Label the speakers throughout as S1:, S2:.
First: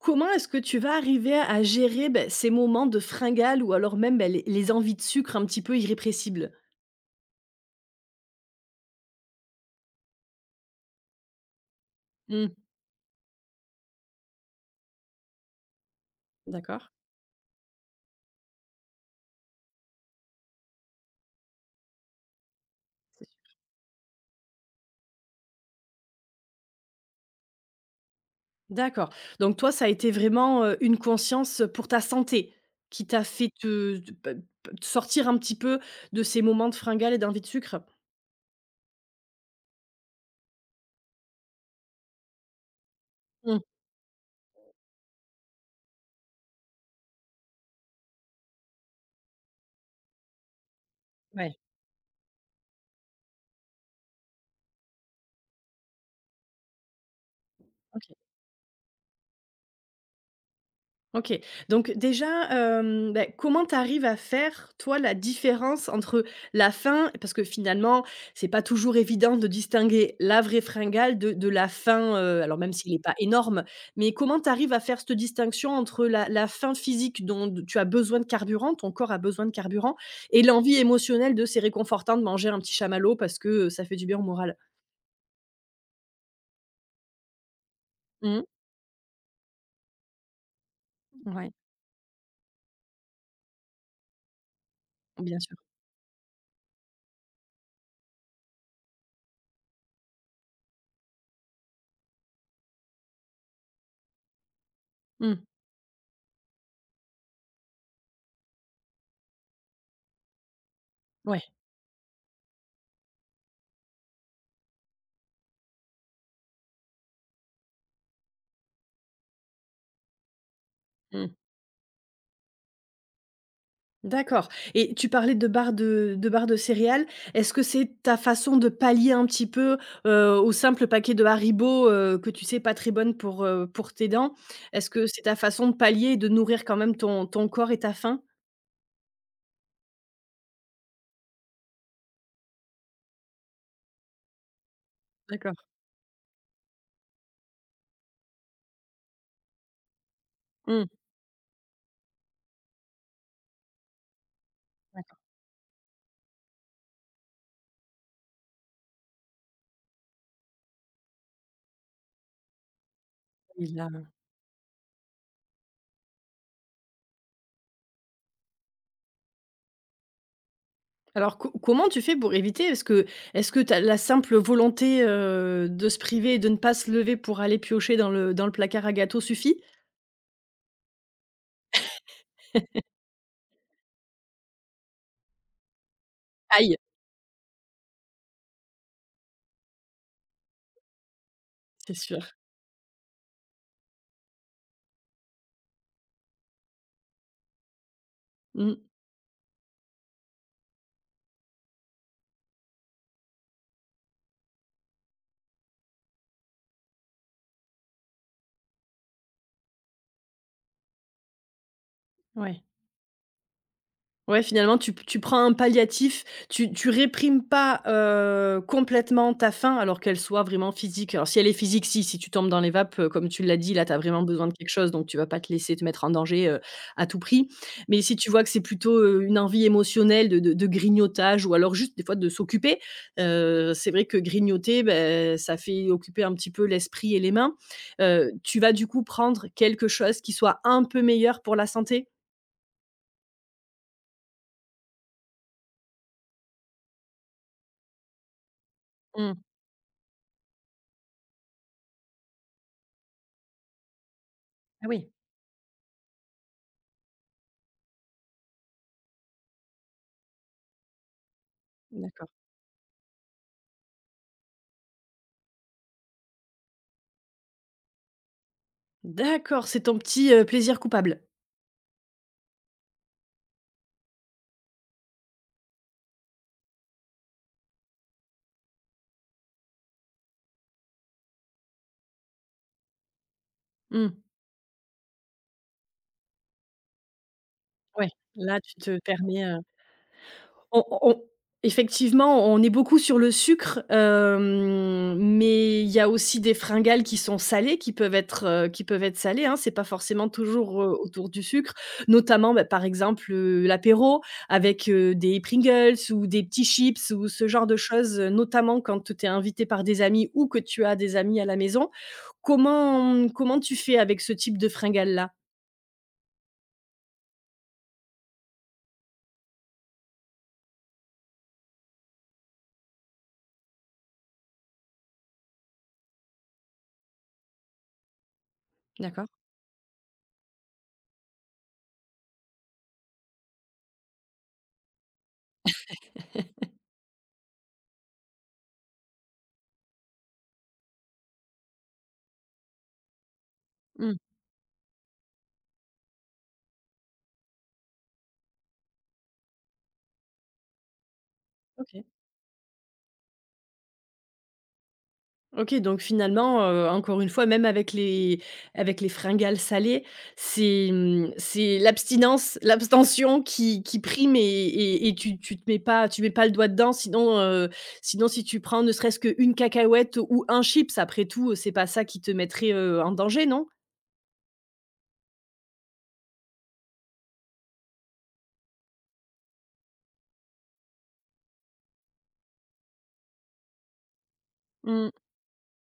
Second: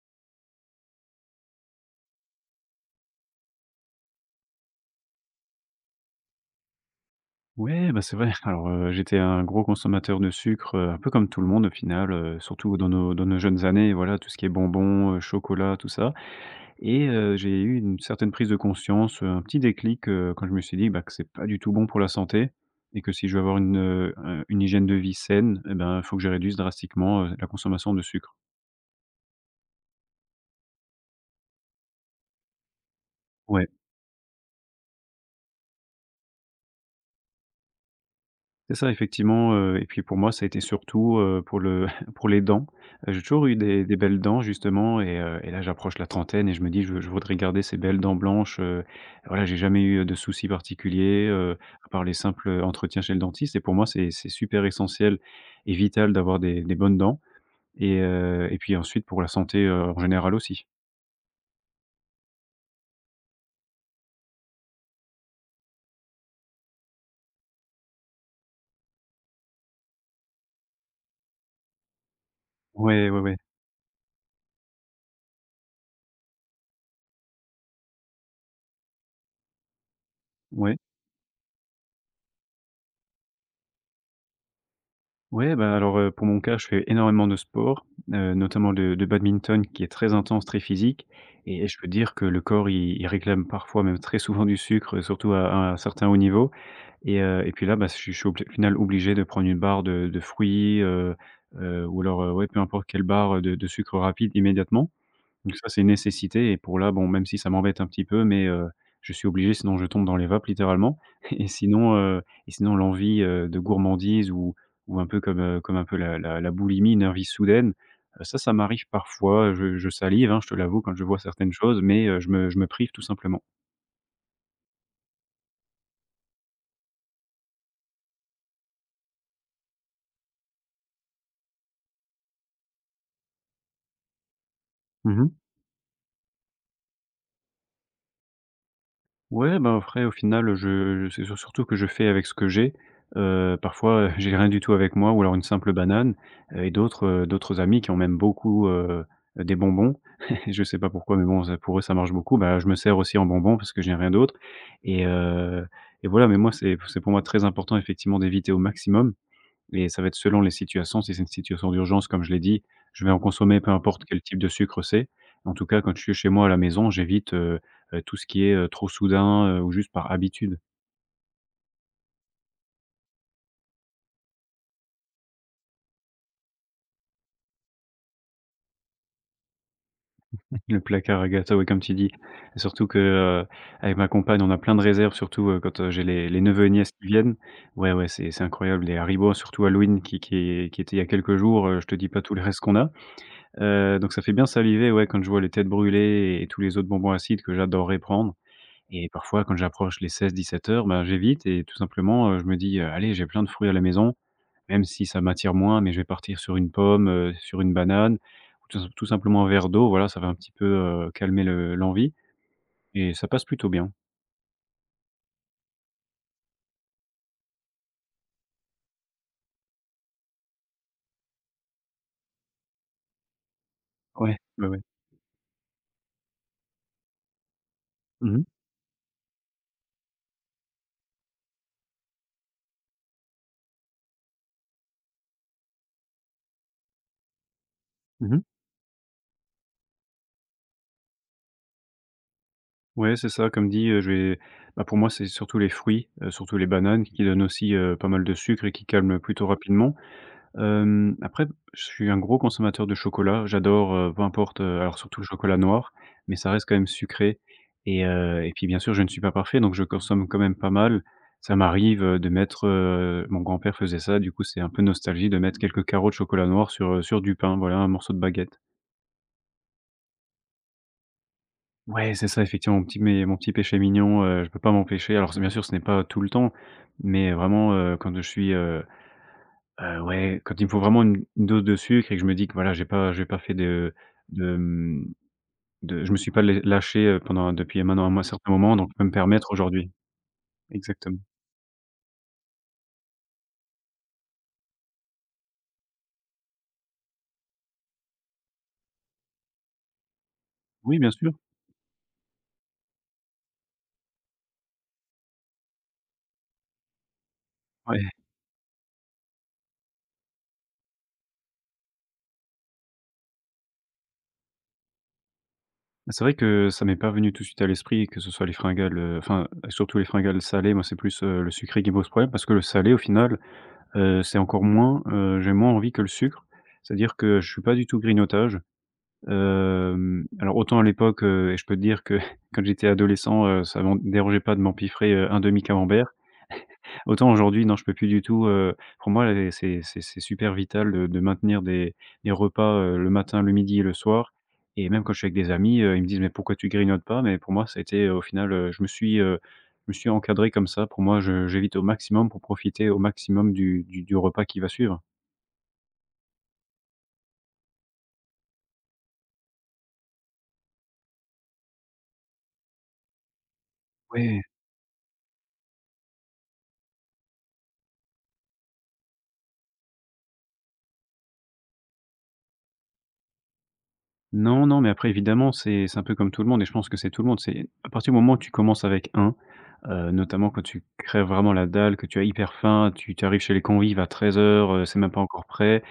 S1: Comment est-ce que tu vas arriver à gérer, beh, ces moments de fringale ou alors même, beh, les envies de sucre un petit peu irrépressibles?
S2: Ouais, bah, c'est vrai. Alors, j'étais un gros consommateur de sucre, un peu comme tout le monde au final,
S1: Mmh.
S2: surtout dans nos jeunes années, voilà, tout ce qui est bonbons, chocolat, tout ça.
S1: D'accord,
S2: Et j'ai eu une certaine prise de conscience, un petit déclic, quand je me suis dit, bah, que c'est pas du tout bon pour la santé et que si je veux avoir une hygiène de vie saine et ben, il faut que je réduise drastiquement, la consommation de sucre.
S1: d'accord. Donc toi, ça a été vraiment, une conscience, pour ta santé qui t'a fait
S2: Ouais.
S1: te te pe pe te sortir un petit peu de ces moments de fringale et d'envie de sucre?
S2: C'est ça effectivement, et puis pour moi, ça a été surtout, pour le pour les dents. J'ai toujours eu
S1: Mmh,
S2: des belles dents justement et là, j'approche la trentaine et je me dis: «Je voudrais garder ces belles dents blanches», voilà, j'ai jamais eu de soucis particuliers,
S1: ouais,
S2: à part les simples, entretiens chez le dentiste. Et pour moi, c'est super essentiel et vital d'avoir des bonnes dents et
S1: OK.
S2: heu et puis ensuite pour la santé, en général aussi.
S1: OK. Donc déjà, bah, comment tu arrives à faire, toi, la différence entre la faim parce que finalement, c'est pas toujours évident de distinguer la vraie fringale de la faim, alors même s'il est
S2: Ouais,
S1: pas
S2: ouais, ouais.
S1: énorme, mais comment tu arrives à faire cette distinction entre la faim physique dont d tu as besoin de carburant, ton corps a besoin de carburant et l'envie
S2: Ouais.
S1: émotionnelle de c'est réconfortant de manger un petit chamallow parce que, ça fait du bien au moral?
S2: Ouais, bah, alors, pour mon cas, je fais énormément de sport,
S1: Mmh.
S2: notamment de le badminton qui est très intense, très physique.
S1: Ouais,
S2: Et je peux dire que le corps, il réclame parfois, même très souvent du sucre, surtout
S1: bien
S2: à
S1: sûr.
S2: à un certain haut niveau. Et puis là, bah, je suis obli au final obligé de prendre une barre de fruits, ou alors, ouais, peu importe quelle barre, de sucre rapide immédiatement.
S1: Mmh.
S2: Donc ça, c'est une nécessité et pour là, bon, même si ça m'embête un petit peu, mais je suis obligé, sinon je tombe dans les vapes littéralement.
S1: Ouais.
S2: Et sinon, et sinon l'envie, de gourmandise, ou un peu comme, comme un peu la boulimie, une envie soudaine, ça, ça m'arrive parfois, je salive, hein, je te l'avoue quand je vois
S1: Mmh.
S2: certaines choses, mais je me prive tout simplement.
S1: D'accord et tu parlais de barres de barres de céréales. Est-ce que c'est ta façon de pallier un petit peu, au simple paquet de Haribo, que tu sais pas très bonne pour, pour tes dents? Est-ce que c'est
S2: Mmh.
S1: ta façon de pallier et de nourrir quand même ton corps et ta faim?
S2: Ouais, bah, après au final, je c'est sur surtout que je fais avec ce que j'ai. Parfois, j'ai rien du tout avec moi ou alors une
S1: D'accord.
S2: simple banane, et d'autres, d'autres amis qui ont même beaucoup, des bonbons. Je sais pas
S1: Mmh.
S2: pourquoi, mais bon, ça pour eux, ça marche beaucoup. Bah, je me sers aussi en bonbons parce que j'ai rien d'autre et
S1: D'accord,
S2: heu, et voilà. Mais moi, c'est pour moi très important effectivement d'éviter au maximum, et ça va être selon les situations. Si c'est une situation d'urgence, comme je l'ai dit, je vais en consommer
S1: oui
S2: peu
S1: là
S2: importe quel type de sucre c'est. En tout cas, quand je suis chez moi à la maison, j'évite tout ce qui est, trop soudain, ou juste par habitude.
S1: alors co comment tu fais pour éviter? Est-ce que t'as la simple volonté, de se priver et de ne pas se lever pour aller piocher dans le placard à gâteaux suffit?
S2: Le placard à gâteaux, ouais, comme tu dis. Surtout que, avec ma compagne, on a plein de réserves, surtout, quand, j'ai les neveux et
S1: Aïe,
S2: nièces qui viennent. Ouais, ouais, c'est incroyable, les Haribo, surtout Halloween qui était il y a quelques jours, je te
S1: c'est
S2: dis pas tout
S1: sûr.
S2: le reste qu'on a. Donc ça fait bien saliver, ouais, quand je vois les têtes brûlées et tous les autres bonbons acides que j'adorerais prendre.
S1: Mmh,
S2: Et parfois, quand j'approche les 16-17 heures, ben, j'évite et tout simplement, je me dis: allez, j'ai plein de fruits à la maison, même si ça m'attire moins, mais je vais partir sur une pomme, sur une banane ou tout simplement un verre d'eau». Voilà, ça va un petit peu, calmer le l'envie,
S1: ouais.
S2: et ça passe plutôt bien.
S1: Ouais, finalement, tu prends un palliatif, tu réprimes pas, complètement ta faim, alors qu'elle soit vraiment physique. Alors si elle est physique, si, si tu tombes dans les vapes, comme tu l'as dit, là, tu as vraiment
S2: Ouais,
S1: besoin de
S2: ouais,
S1: quelque
S2: ouais.
S1: chose, donc tu vas pas te laisser te mettre en danger, à tout prix. Mais si tu
S2: Mmh
S1: vois
S2: mh.
S1: que c'est plutôt, une envie émotionnelle de grignotage ou alors juste des fois de s'occuper, c'est vrai que grignoter, ben ça fait occuper un petit peu l'esprit et les mains.
S2: Mmh mh.
S1: Tu vas du coup prendre quelque chose qui soit un peu meilleur pour la santé?
S2: Ouais, c'est ça, comme dit, je vais bah, pour moi, c'est surtout les fruits, surtout les bananes qui donnent aussi, pas mal de sucre et qui calment
S1: Mmh.
S2: plutôt rapidement. Après, je suis un gros consommateur de chocolat. J'adore, peu importe,
S1: Ah
S2: alors
S1: oui.
S2: surtout le chocolat noir, mais ça reste quand même sucré et puis bien sûr, je ne suis pas parfait, donc je consomme quand même pas mal. Ça m'arrive,
S1: D'accord.
S2: mon grand-père faisait ça, du coup, c'est un peu nostalgie de mettre quelques carreaux de chocolat noir sur, sur du pain, voilà, un morceau de baguette.
S1: D'accord, c'est ton petit, plaisir coupable.
S2: Ouais, c'est ça, effectivement, mon petit péché mignon, je peux pas m'empêcher. Alors c'est, bien sûr, ce n'est pas tout le temps, mais vraiment, quand je suis, ouais, quand il me faut vraiment une dose de sucre et que je me dis que voilà, j'ai pas fait de
S1: Mmh,
S2: de, mmh, de je me suis pas lé lâché, pendant depuis maintenant
S1: ouais,
S2: un mois, certain
S1: là tu
S2: moment, donc je
S1: te
S2: peux me
S1: permets,
S2: permettre aujourd'hui.
S1: on
S2: Exactement.
S1: on effectivement, on est beaucoup sur le sucre, mais il y a aussi des fringales qui sont salées, qui peuvent être salées, hein. C'est pas forcément toujours,
S2: Oui, bien
S1: autour
S2: sûr,
S1: du sucre, notamment, bah, par exemple, l'apéro avec, des Pringles ou des petits chips ou ce genre de
S2: ouais.
S1: choses, notamment quand tu es invité par des amis ou que tu as des amis à la maison. Comment tu fais avec ce type de fringales-là?
S2: C'est vrai que ça m'est pas venu tout de suite à l'esprit que ce soit les fringales, enfin, surtout les fringales salées. Moi, c'est plus, le sucré qui me pose problème, parce que le salé au final, c'est encore moins, j'ai moins envie que le sucre. C'est-à-dire que je suis pas du tout grignotage.
S1: D'accord.
S2: Alors autant à l'époque, et je peux te dire que quand j'étais adolescent, ça m'en dérangeait pas de m'empiffrer, un demi camembert. Autant aujourd'hui, non, je peux plus du tout, pour moi, les c'est super vital de maintenir des repas, le matin, le midi et le
S1: Mmh.
S2: soir. Et même quand je suis avec des amis, ils me disent: «Mais pourquoi tu grignotes pas?» Mais pour moi, ça a été, au final, je me suis encadré comme ça. Pour moi, je j'évite au
S1: OK.
S2: maximum pour profiter au maximum du repas qui va suivre.
S1: OK, donc finalement, encore une fois, même avec les fringales salées, c'est, mmh, c'est l'abstinence l'abstention qui prime
S2: Ouais.
S1: et et tu te mets pas tu mets pas le doigt dedans sinon, sinon si tu prends ne serait-ce qu'une cacahuète ou un chips, après tout, c'est pas ça qui te mettrait, en danger, non?
S2: Non, non, mais après, évidemment, c'est un peu comme tout le monde, et je pense que c'est tout le monde. C'est à partir du moment où tu commences avec un, notamment quand tu crèves vraiment la dalle, que tu as hyper faim, tu arrives chez les convives à 13:00, c'est même
S1: Mmh.
S2: pas encore prêt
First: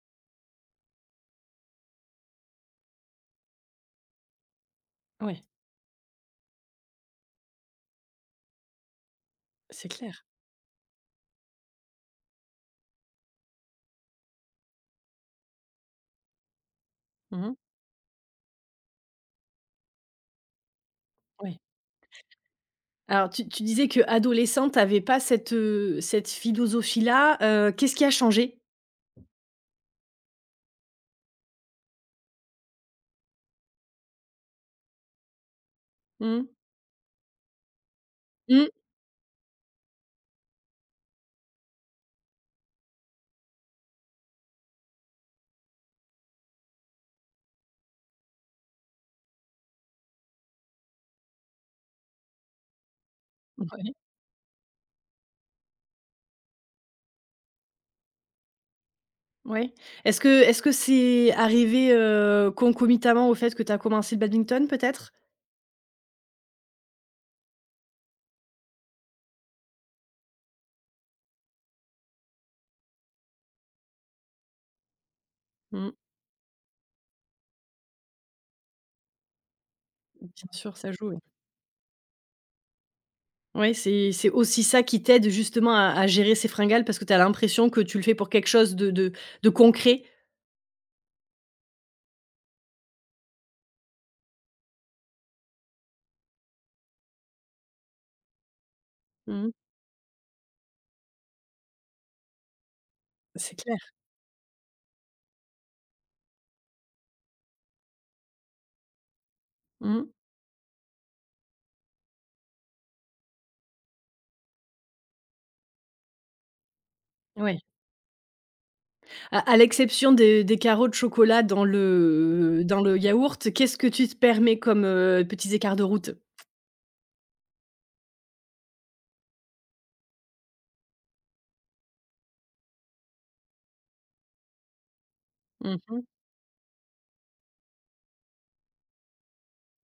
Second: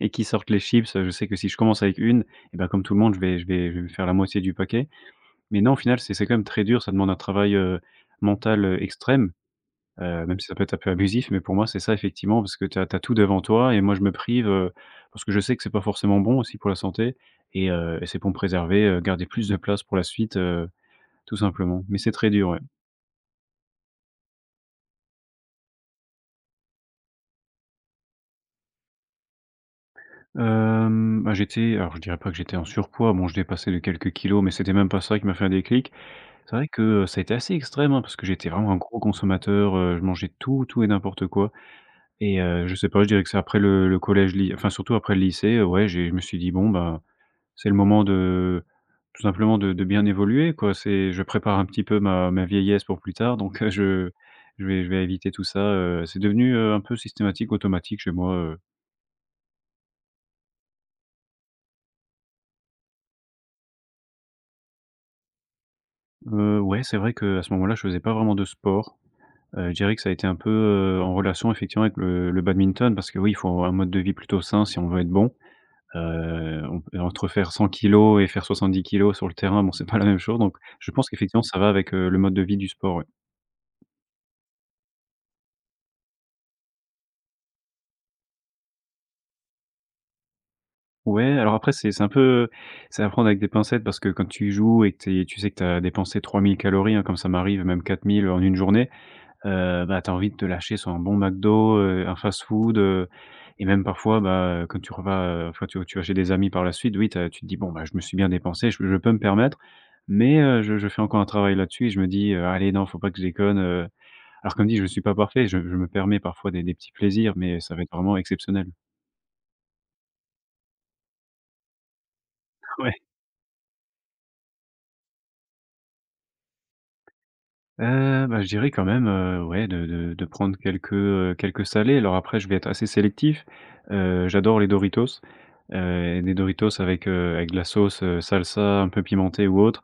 S2: et qu'ils sortent les chips, je sais que si je commence avec une, et bah, comme tout le monde, je vais faire la moitié du paquet.
S1: Ouais,
S2: Mais non, au final, c'est quand même très dur, ça demande un travail, mental, extrême.
S1: c'est clair.
S2: Même si ça peut être un peu abusif, mais pour moi, c'est ça effectivement, parce que tu as tout devant toi et moi je me prive, parce que je sais que c'est pas forcément bon aussi pour la santé
S1: Mmh.
S2: et c'est pour me préserver, garder plus de place pour la suite, tout
S1: Ouais.
S2: simplement. Mais c'est très dur, ouais.
S1: Alors tu tu disais que adolescente, t'avais pas cette, cette philosophie-là, qu'est-ce qui a changé?
S2: Bah, j'étais alors je dirais pas que j'étais en surpoids, bon, je dépassais de quelques kilos, mais c'était même pas ça qui m'a fait un déclic.
S1: Mmh.
S2: C'est vrai que, ça a été assez extrême, hein, parce que j'étais
S1: Mmh.
S2: vraiment un gros consommateur, je mangeais tout, tout et n'importe quoi, et je sais pas, je dirais que c'est après le collège ly enfin surtout après le lycée, ouais, j'ai je me suis dit: «Bon, ben». C'est le moment de tout simplement de bien évoluer quoi. C'est, je prépare un petit peu ma vieillesse pour plus tard, donc je vais éviter tout ça, c'est devenu, un peu systématique, automatique chez moi.
S1: Ouais. Est-ce que c'est arrivé, concomitamment au fait que tu as commencé le badminton peut-être?
S2: Ouais, c'est vrai qu'à ce moment-là, je faisais pas vraiment de sport. Je dirais que ça a été un peu, en relation effectivement avec le badminton, parce que oui, il faut un mode de vie plutôt sain si on veut être bon.
S1: Mmh,
S2: On peut entre faire 100 kilos et faire 70 kilos sur le terrain, bon, c'est pas la même chose,
S1: bien
S2: donc
S1: sûr,
S2: je
S1: ça
S2: pense
S1: joue, oui.
S2: qu'effectivement ça va avec, le mode de vie du sport, ouais.
S1: Ouais, c'est aussi ça qui t'aide justement à gérer ces fringales parce que tu as l'impression que tu le fais pour quelque chose de concret.
S2: Ouais, alors après c'est un peu, c'est à prendre avec des pincettes, parce que quand tu joues et que tu sais que tu as dépensé 3000 calories, hein, comme ça m'arrive, même 4000 en une journée,
S1: Mmh,
S2: bah, tu as envie de te lâcher sur un bon McDo, un fast-food,
S1: c'est
S2: et
S1: clair.
S2: même parfois, bah, quand tu revas, enfin tu vas chez des amis par la suite, oui, tu te dis: «Bon, bah, je me suis bien dépensé, je peux me permettre».
S1: Mmh,
S2: Mais je fais encore un travail là-dessus et je me dis: «Allez non, faut pas que je déconne», alors comme dit, je suis pas parfait, je me permets parfois des petits plaisirs, mais
S1: ouais.
S2: ça va être vraiment exceptionnel.
S1: À l'exception des carreaux de chocolat dans le yaourt, qu'est-ce que tu te permets comme, petits écarts de route?
S2: Bah, je dirais quand même, ouais, de prendre quelques, quelques salés. Alors après, je vais être assez sélectif. J'adore les Doritos,
S1: Mmh.
S2: et des Doritos avec, avec de la sauce, salsa un peu pimentée ou autre.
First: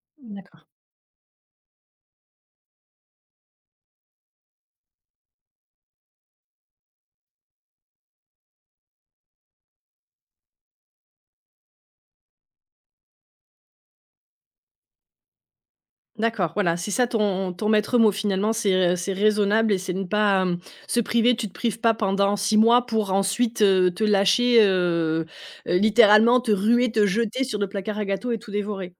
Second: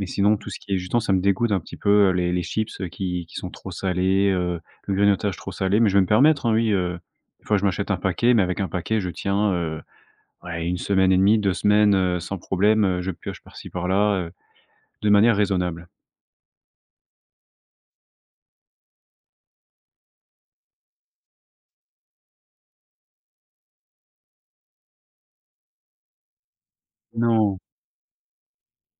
S2: Mais sinon, tout ce
S1: D'accord.
S2: qui est justement, ça me dégoûte un petit peu, les chips, qui sont trop salés, le grignotage trop salé. Mais je vais me permettre, hein, oui, des fois, je m'achète un paquet, mais avec un paquet, je tiens, ouais, 1 semaine et demie, 2 semaines, sans problème, je pioche par-ci par-là, de manière raisonnable.
S1: D'accord, voilà, c'est ça ton maître mot finalement, c'est raisonnable et c'est ne pas, se priver. Tu te prives pas pendant 6 mois pour ensuite, te lâcher, littéralement te ruer, te jeter sur
S2: Non.
S1: le placard à gâteaux et tout dévorer.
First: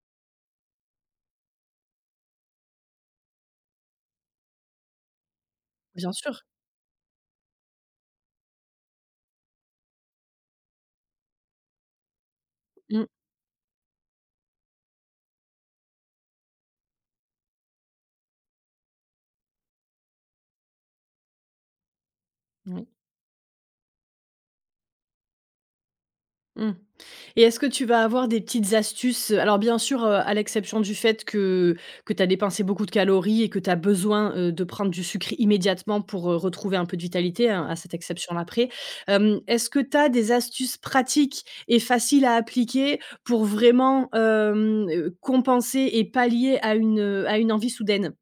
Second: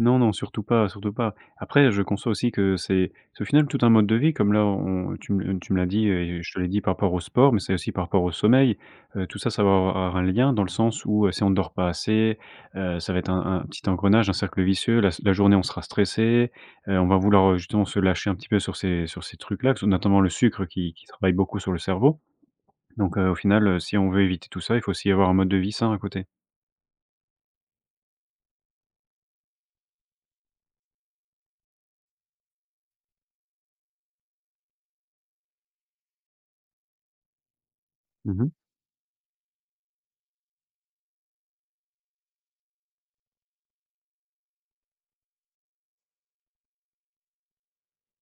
S2: Non, non, surtout pas, surtout pas. Après, je conçois aussi que c'est au final tout un mode de vie comme là on tu me l'as dit
S1: Bien
S2: et
S1: sûr.
S2: je te l'ai dit par rapport au sport, mais c'est aussi par rapport au sommeil. Tout ça, ça va avoir un lien dans le sens où, si on ne dort pas assez,
S1: Mmh.
S2: ça va être un petit engrenage, un cercle vicieux. La journée, on sera stressé, on va vouloir, justement se lâcher un petit peu sur ces trucs-là, notamment le sucre qui travaille beaucoup sur le cerveau.
S1: Oui.
S2: Donc, au final, si on veut éviter tout ça, il faut aussi avoir un mode de vie sain à côté.
S1: Mmh et est-ce que tu vas avoir des petites astuces? Alors bien sûr, à l'exception du fait que tu as dépensé beaucoup de calories et que tu as besoin, de prendre du sucre immédiatement pour, retrouver un peu de vitalité, hein, à cette exception-là
S2: Mmh.
S1: près. Est-ce que tu as des astuces pratiques et faciles à appliquer pour vraiment, compenser et pallier à une envie soudaine?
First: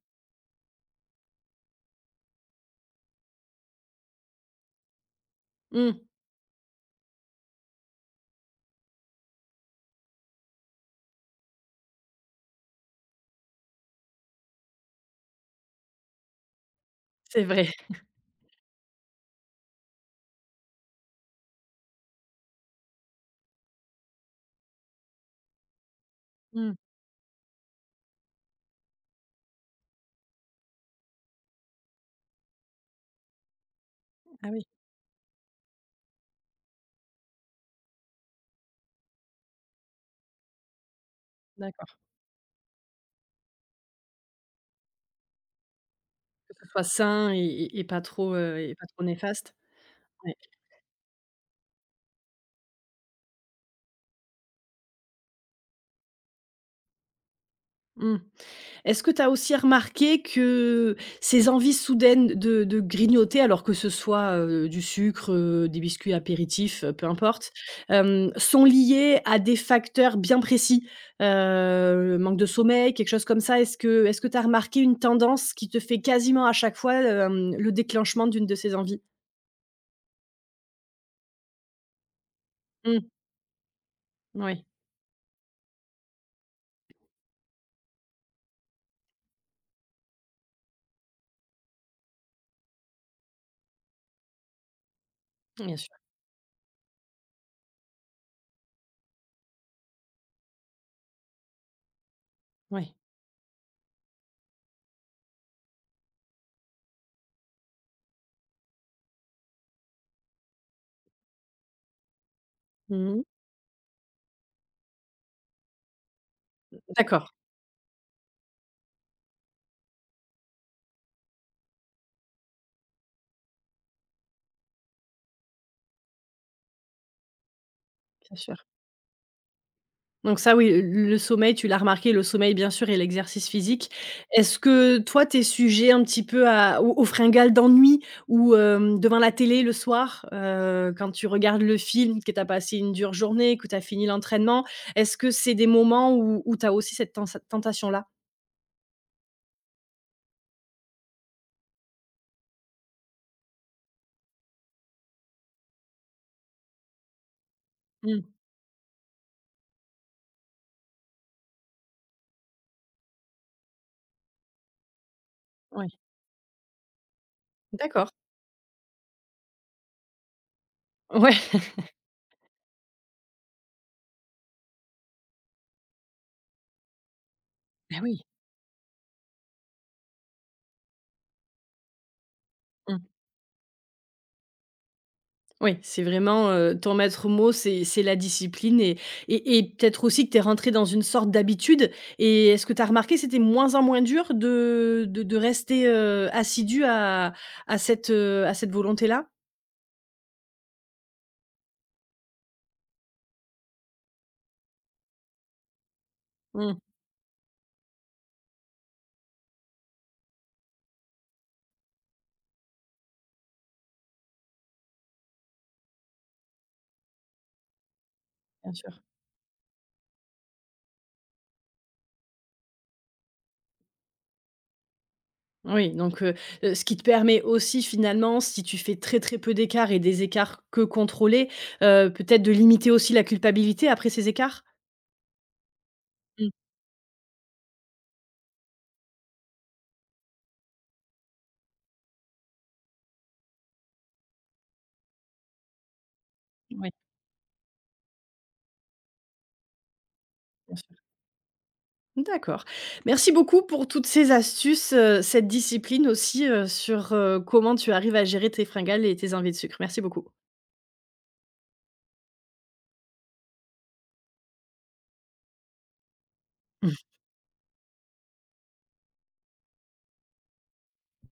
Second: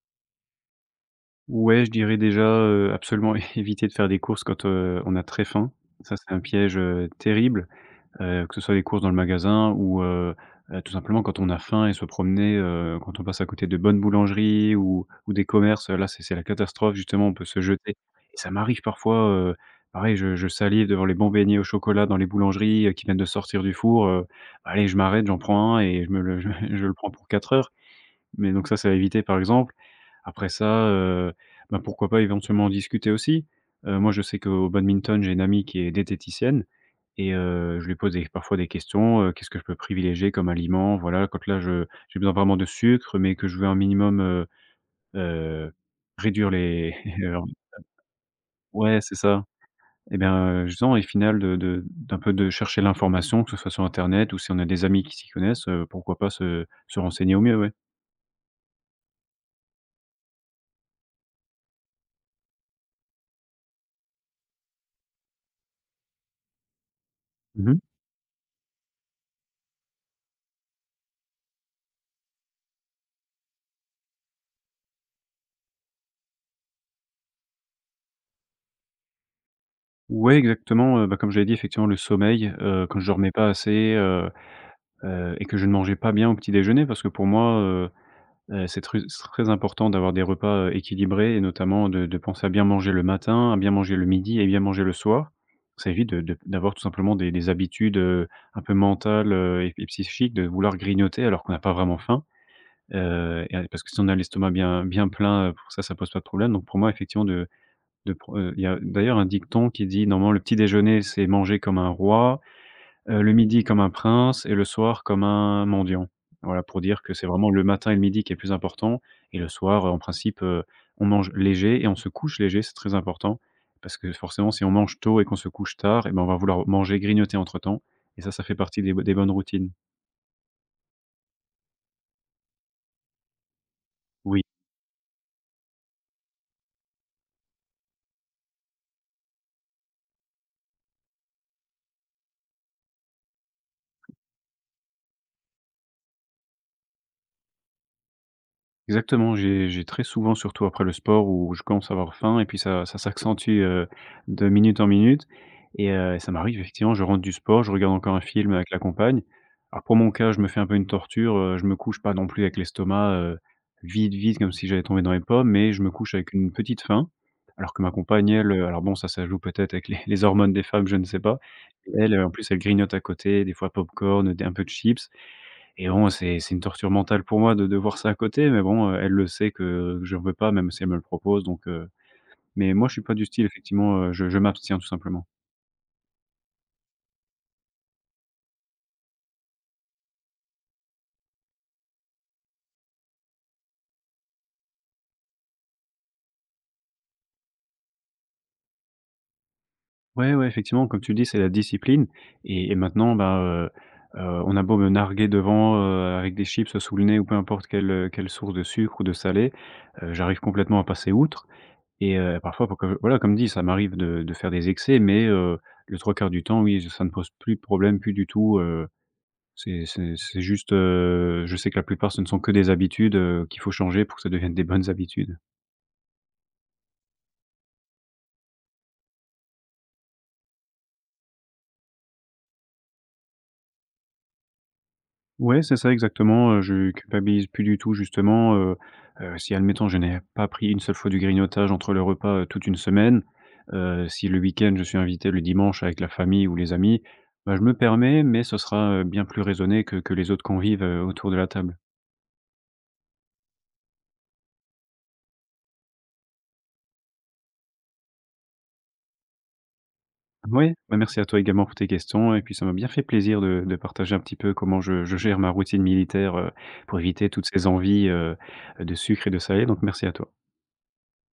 S2: Ouais, je dirais déjà, absolument éviter de faire des courses quand, on a très faim.
S1: Mmh,
S2: Ça, c'est un piège, terrible, que ce soit les courses dans le magasin ou tout simplement quand on a faim et se promener, quand on passe à côté de bonnes boulangeries ou des commerces, là, c'est la catastrophe, justement, on peut
S1: c'est
S2: se
S1: vrai.
S2: jeter. Et ça m'arrive parfois, pareil, je salive devant les bons beignets au chocolat dans les boulangeries, qui viennent de sortir du four. Allez, je m'arrête, j'en prends un et je me le
S1: Mmh.
S2: je le prends pour 4 heures. Mais donc ça, c'est à éviter, par exemple. Après ça, bah, pourquoi pas éventuellement en discuter aussi? Moi, je sais
S1: Ah oui,
S2: qu'au badminton, j'ai une amie qui est diététicienne et je lui pose des parfois des questions, «Qu'est-ce que je peux privilégier comme aliment ?» Voilà, quand là, je
S1: d'accord.
S2: j'ai besoin vraiment de sucre, mais que je veux un minimum, heu, réduire
S1: Que ce soit
S2: les
S1: sain et
S2: alors
S1: et et pas trop, et pas
S2: ouais,
S1: trop
S2: c'est ça.
S1: néfaste.
S2: Et
S1: Ouais.
S2: bien, justement, et final de d'un peu de chercher l'information, que ce soit sur internet ou si on a des amis qui s'y connaissent, pourquoi pas se renseigner au mieux, ouais.
S1: Mmh. Est-ce que tu as aussi remarqué que ces envies soudaines de grignoter, alors que ce soit, du sucre, des biscuits apéritifs, peu importe,
S2: Mmh mh.
S1: sont liées à des facteurs bien précis? Manque de sommeil, quelque chose comme ça? Est-ce que tu as remarqué une tendance qui te fait quasiment à chaque fois, le déclenchement d'une de ces envies?
S2: Ouais, exactement, bah, comme je l'ai dit, effectivement, le sommeil, quand je
S1: Mmh,
S2: dormais pas assez,
S1: oui,
S2: et que je ne mangeais pas bien au petit déjeuner parce que pour moi, c'est très important d'avoir des repas, équilibrés et notamment de penser à bien manger le matin, à bien manger le midi et bien manger le soir.
S1: bien
S2: Ça
S1: sûr,
S2: évite de d'avoir tout simplement des habitudes, un peu mentales, et psychiques de vouloir grignoter alors qu'on n'a pas vraiment faim,
S1: oui.
S2: et parce que si on a l'estomac bien plein, pour ça, ça pose pas de problème donc pour moi, effectivement, de pro il y a d'ailleurs un dicton qui dit: «Normalement, le petit déjeuner, c'est manger comme un roi,
S1: Mmh.
S2: le midi comme un prince et le soir comme un mendiant». Voilà, pour dire que c'est
S1: D'accord,
S2: vraiment le matin et le midi qui est plus important et le soir, en principe, on mange léger et on se couche léger, c'est très important. Parce que forcément, si on mange tôt et qu'on se couche tard et ben, on va vouloir manger, grignoter entre temps et ça,
S1: bien
S2: ça fait
S1: sûr.
S2: partie des bo des bonnes routines.
S1: Donc ça oui, le sommeil, tu l'as remarqué, le sommeil bien sûr et l'exercice physique.
S2: Oui.
S1: Est-ce que toi, tu es sujet un petit peu à aux aux fringales d'ennui ou, devant la télé le soir, quand tu regardes le film, que tu as passé une dure journée, que tu as fini l'entraînement, est-ce que c'est des moments où où tu as aussi cette tens tentation là?
S2: Exactement, j'ai très souvent, surtout après le sport où je commence à avoir faim et puis ça ça s'accentue, de minute en minute et ça m'arrive effectivement, je rentre du sport, je regarde encore un
S1: Mmh,
S2: film avec la compagne. Alors pour mon cas, je me fais un peu une torture, je me couche pas non plus avec l'estomac, vide, vide comme si j'allais tomber dans les pommes, mais je me
S1: ouais.
S2: couche avec une petite faim. Alors que ma
S1: D'accord.
S2: compagne elle, alors bon ça joue peut-être avec les hormones des femmes, je ne sais
S1: Ouais.
S2: pas. Elle, en plus, elle grignote à côté, des fois popcorn, des un peu de chips. Et bon, c'est une torture mentale pour moi de
S1: Bah
S2: voir ça à
S1: oui.
S2: côté, mais bon, elle le sait que je veux pas, même si elle me le propose, donc mais moi, je suis pas du style effectivement, je m'abstiens tout simplement.
S1: Oui, c'est vraiment, ton maître mot, c'est la discipline et et peut-être aussi que tu es rentré dans une sorte d'habitude et est-ce que tu as remarqué c'était moins en moins dur de rester, assidu à cette, à cette volonté-là?
S2: Ouais, ouais, effectivement, comme tu le dis, c'est la discipline et maintenant, bah, on a beau me narguer devant, avec des chips
S1: Mmh,
S2: sous le nez ou peu importe quelle, quelle source de sucre ou de salé, j'arrive complètement à passer outre et parfois faut que voilà, comme dit, ça m'arrive de faire des excès, mais le trois quarts du temps, oui, ça me pose plus de problème, plus du tout,
S1: bien
S2: heu.
S1: sûr.
S2: C'est juste, je sais que la plupart, ce ne sont que des habitudes, qu'il faut changer pour que ça devienne des bonnes habitudes.
S1: Oui, donc ce qui te permet aussi finalement, si tu fais très, très peu d'écarts et des écarts que contrôlés, peut-être de limiter aussi la culpabilité après ces écarts?
S2: Ouais, c'est ça
S1: Mmh,
S2: exactement, je culpabilise plus du tout justement, si admettons je n'ai pas pris une seule fois du grignotage entre le repas, toute une semaine, si le week-end je suis invité le dimanche avec la famille ou les
S1: oui,
S2: amis, bah, je me permets mais ce sera, bien plus raisonné que les autres
S1: bien
S2: convives,
S1: sûr.
S2: autour de la table.
S1: D'accord. Merci beaucoup pour toutes ces astuces, cette discipline aussi, sur comment tu arrives à gérer tes fringales et tes envies de sucre. Merci beaucoup.
S2: Oui, bah, merci à toi également pour tes questions et puis ça m'a bien fait plaisir de partager un petit peu comment je gère ma routine militaire, pour éviter toutes ces envies, de sucre et de salé, donc merci à toi.